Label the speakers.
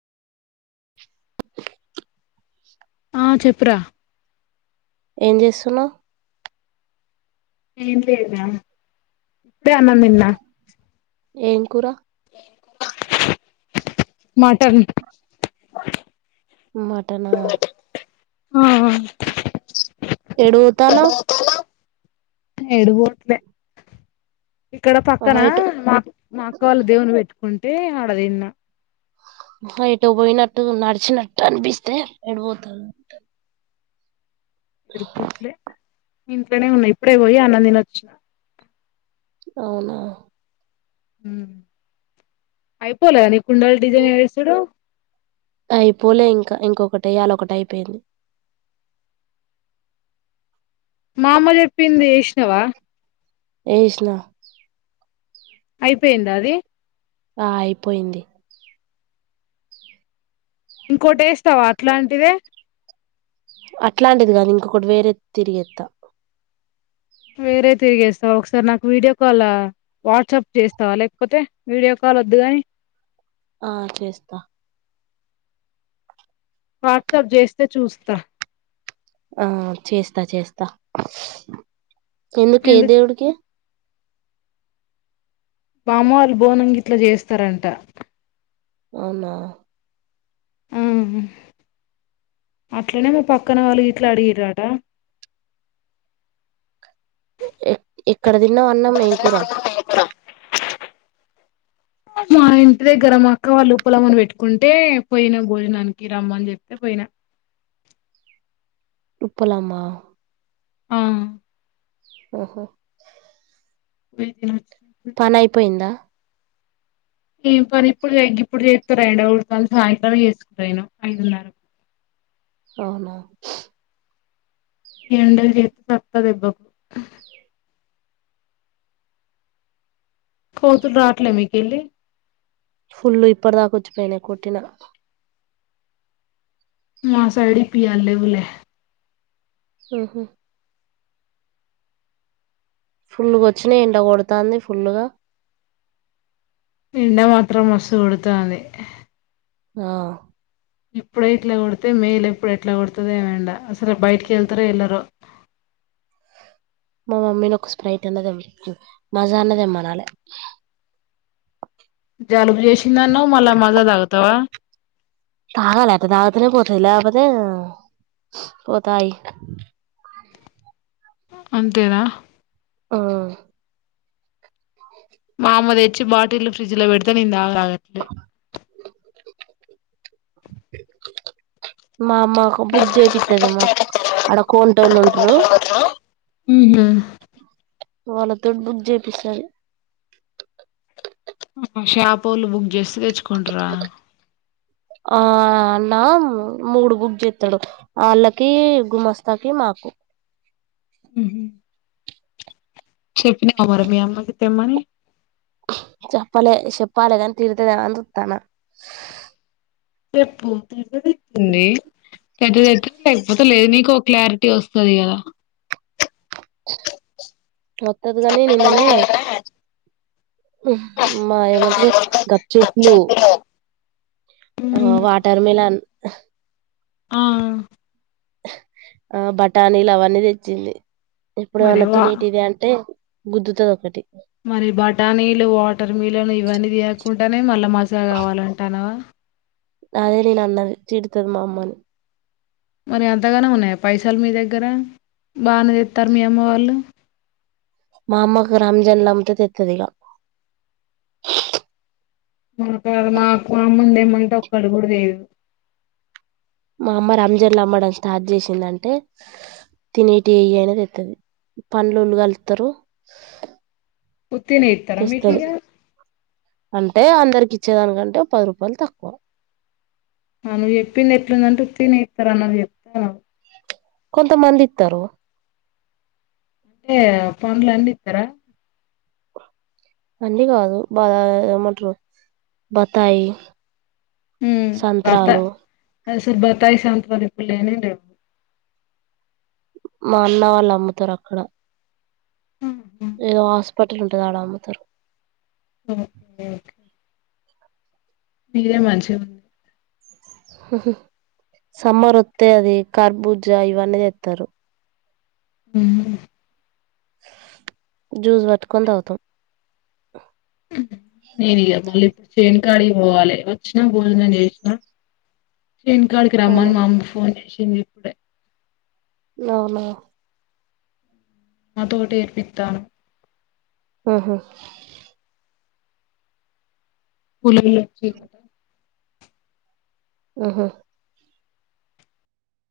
Speaker 1: ఆ చెప్పురా
Speaker 2: ఏం చేస్తున్నావు
Speaker 1: ఏ లేద ఇప్పుడే అన్నం తిన్న
Speaker 2: ఏం కూర
Speaker 1: మటన్
Speaker 2: మటనా
Speaker 1: ఆ
Speaker 2: ఏడు పోతనవ్
Speaker 1: ఏడు పోట్లే ఇక్కడ పక్కన
Speaker 2: ఆహా ఎటు
Speaker 1: మా మా అక్క వాళ్ళు దేవుని పెట్టుకుంటే ఆడ తిన్న
Speaker 2: ఇటో పోయినట్టు నడిచినట్టు అనిపిస్తే ఏడిపోతారు అ
Speaker 1: ఎదురుట్లే ఇంట్లోనే ఉన్నాయి ఇప్పుడే పోయి అన్నం తినొచ్చిన
Speaker 2: అవునా
Speaker 1: యిపోలే కుండలు డిజైన్ ఏసుడు
Speaker 2: అయిపోలే ఇంకా ఇంకొకటి ఏయలే ఒకటి అయిపోయింది
Speaker 1: మా అమ్మ చెప్పింది ఏసినవా
Speaker 2: ఎసినా
Speaker 1: అయిపోయిందా అది
Speaker 2: ఆ అయిపోయింది
Speaker 1: ఇంకోటి ఏస్తావ అట్లాంటిదే
Speaker 2: అట్లాంటిది కాదు ఇంకొకటి వేరే తిరిగేత్త
Speaker 1: వేరే తిరిగేస్తావా ఒకసారి నాకు వీడియో కాల్ వాట్సాప్ చేస్తావ లేకపోతే వీడియో కా కాల్ వద్దు గాని
Speaker 2: ఆ చేస్త
Speaker 1: వాట్సాప్ చేస్తే చూస్త
Speaker 2: ఆ చేస్త చేస్త ఎందుకు ఏ దేవుడికి
Speaker 1: మా అమ్మ వాళ్ళు బోనంగిట్లా చేస్తారంట
Speaker 2: అవునా
Speaker 1: హు అట్లనే మా పక్కన వాళ్ళు ఇట్లా అడిగిరాట
Speaker 2: ఎక్కడ తిన్నావ్ అన్నాం ఏ కూర
Speaker 1: మా ఇంటి దగ్గర మా అక్క వాళ్ళు ఉ పలమని పెట్టుకుంటే పోయిన భోజనానికి రమ్మని చెప్తే పోయిన
Speaker 2: [unintelligible]
Speaker 1: ఆ
Speaker 2: ఒహో
Speaker 1: వజిన
Speaker 2: పని అయిపోయిందా
Speaker 1: ఏం పని ఇప్పుడు ఇప్పుడు చేస్తారూ అడి కాళ సాయంత్రం చేసుకుంటాను ఐదున్నరకు
Speaker 2: అవునా
Speaker 1: [unintelligible] కోతులు రాట్లే మీకెళ్ళి
Speaker 2: ఫుల్లు ఇప్పటి దాకొచ్చిపోయినాయి కొట్టిన
Speaker 1: మా సైడ్ ఇప్పుడు యాడ లేవులే
Speaker 2: హు హు ఫుల్లుగ వచ్చినయీ ఎండ కొడుతంది ఫుల్లుగా
Speaker 1: ఎండ మాత్రం మస్తు కొడతాంది
Speaker 2: ఆ
Speaker 1: ఇప్పుడ ఎట్ల కొడితే మేయిల్ ఎప్పుడు ఎట్లా కొడుతుద ఏమండ అసలు బయటికి వెళ్తార ఎల్లరో
Speaker 2: మా మమ్మీని ఒక స్ప్రైట్ అన్నది మజ అన్నదేమనాలే
Speaker 1: జలుబు చేసింది అనవు మల్ల మజా తాగుతావా
Speaker 2: తాగల ఆటా తాగితేనే పోతది లేకపోతే పోతాయి
Speaker 1: అంతేనా
Speaker 2: ఆ
Speaker 1: మా అమ్మ తెచ్చి బటిల్ ఫ్రిడ్జ్ లో పెడుతే నేను తగను అట్లుంటాయి
Speaker 2: మా అమ్మకు బుక్ చేయిస్తుదమ మా అడ కోన్ంటోళ్ళ ఉంటారు
Speaker 1: హహ
Speaker 2: వాళ్ళతోటీ బుక్ చేపిస్తాది
Speaker 1: షాపోలు బుక్ చేస్తే తెచ్చుకుంట్రా
Speaker 2: ఆ అన్న మూడు బుగ్ చెస్తాడు వాళ్ళకి గుమస్తాకి మాకు
Speaker 1: అ చెప్పినావ మరి మీ అమ్మకి తెమ్మని
Speaker 2: చెప్పాల చెప్పాలగ కానీ తిడతాది అని చుట్టన
Speaker 1: చెప్పుంది పెద్దట్ లేకపో [inaudible] లేదు నీకు క్లారిటీ వస్తుంది కదా
Speaker 2: అత్తది కానీ నిన్ననే మాయమంట గాప్చప్లు ఆ వాటర్మిలన్
Speaker 1: ఆ
Speaker 2: ఆ బటానీలు అవన్నీ తెచ్చింది ఎప్పుడు
Speaker 1: మరి
Speaker 2: ఏమన్నా
Speaker 1: వా
Speaker 2: తినేటివి తే అంటే గుద్దుతది ఒకటి
Speaker 1: మరి బఠానీలు వాటర్ మిల్లలు ఇవన్నీ తినకుండానే మళ్ళ మజా కావాలంటానావా
Speaker 2: అదే నేను అన్నది తిడుతుంది మా అమ్మ
Speaker 1: మరి అంతగాన ఉన్నాయి పైసాలు మీ దగ్గర బాగానే తెస్తారు మీ అమ్మ వాళ్ళు
Speaker 2: మా అమ్మ ఇగ రమజాన్ లో అంత తెత్తడి ఇగ
Speaker 1: మా కా మాకు అమ్మంది తేమంటే ఒకటి కూడా తేదూ
Speaker 2: మా అమ్మ రంజన్లు అమ్మడం స్టార్ట్ చేసిందంటే తినేటి ఏయి అయినేది తెత్తారు పండ్లు కలుతారు
Speaker 1: ఉత్తిగ ఇస్తారా మీకు ఇగ
Speaker 2: అంటే అందరికి ఇచ్చేదానికంటే పది రూపాయలు తక్కువ
Speaker 1: ఆ నువ్వు చెప్పింది ఎట్లుందంటే ఉత్తిగనే ఇస్తార అన్నటు చెపినవ్
Speaker 2: కొంత మంది ఇత్తారు
Speaker 1: అంటే పండ్ల అన్ని ఇస్తారా
Speaker 2: అన్ని కాదు బా ఏమంటారు బత్తాయి సంత్రాలు
Speaker 1: లేని లేవు [inaudible]
Speaker 2: మా అన్న వాళ్ళు అమ్ముతారు అక్కడ ఏదో హాస్పిటల్ ఉంట కదా అమ్ముతారు
Speaker 1: ఓకేఓకే మీరే మంచిగా ఉంది
Speaker 2: సమ్మర్ వస్తే అది కర్బూజ ఇవన్నీది ఎస్తారు
Speaker 1: అ
Speaker 2: జ్యూస్ పట్టుకొని తాగుతం
Speaker 1: [inaudible] కాడికి పోవాలి వచ్చిన భోజనం చేసిన చేను కాడికి రమ్మని
Speaker 2: అవును
Speaker 1: మామ ఫోన్ చేసి ఇ ఇప్పుడ
Speaker 2: అవునా
Speaker 1: అదోటి ఏర్పిత్తరు
Speaker 2: ఓహో
Speaker 1: [unintelligible]
Speaker 2: ఓహో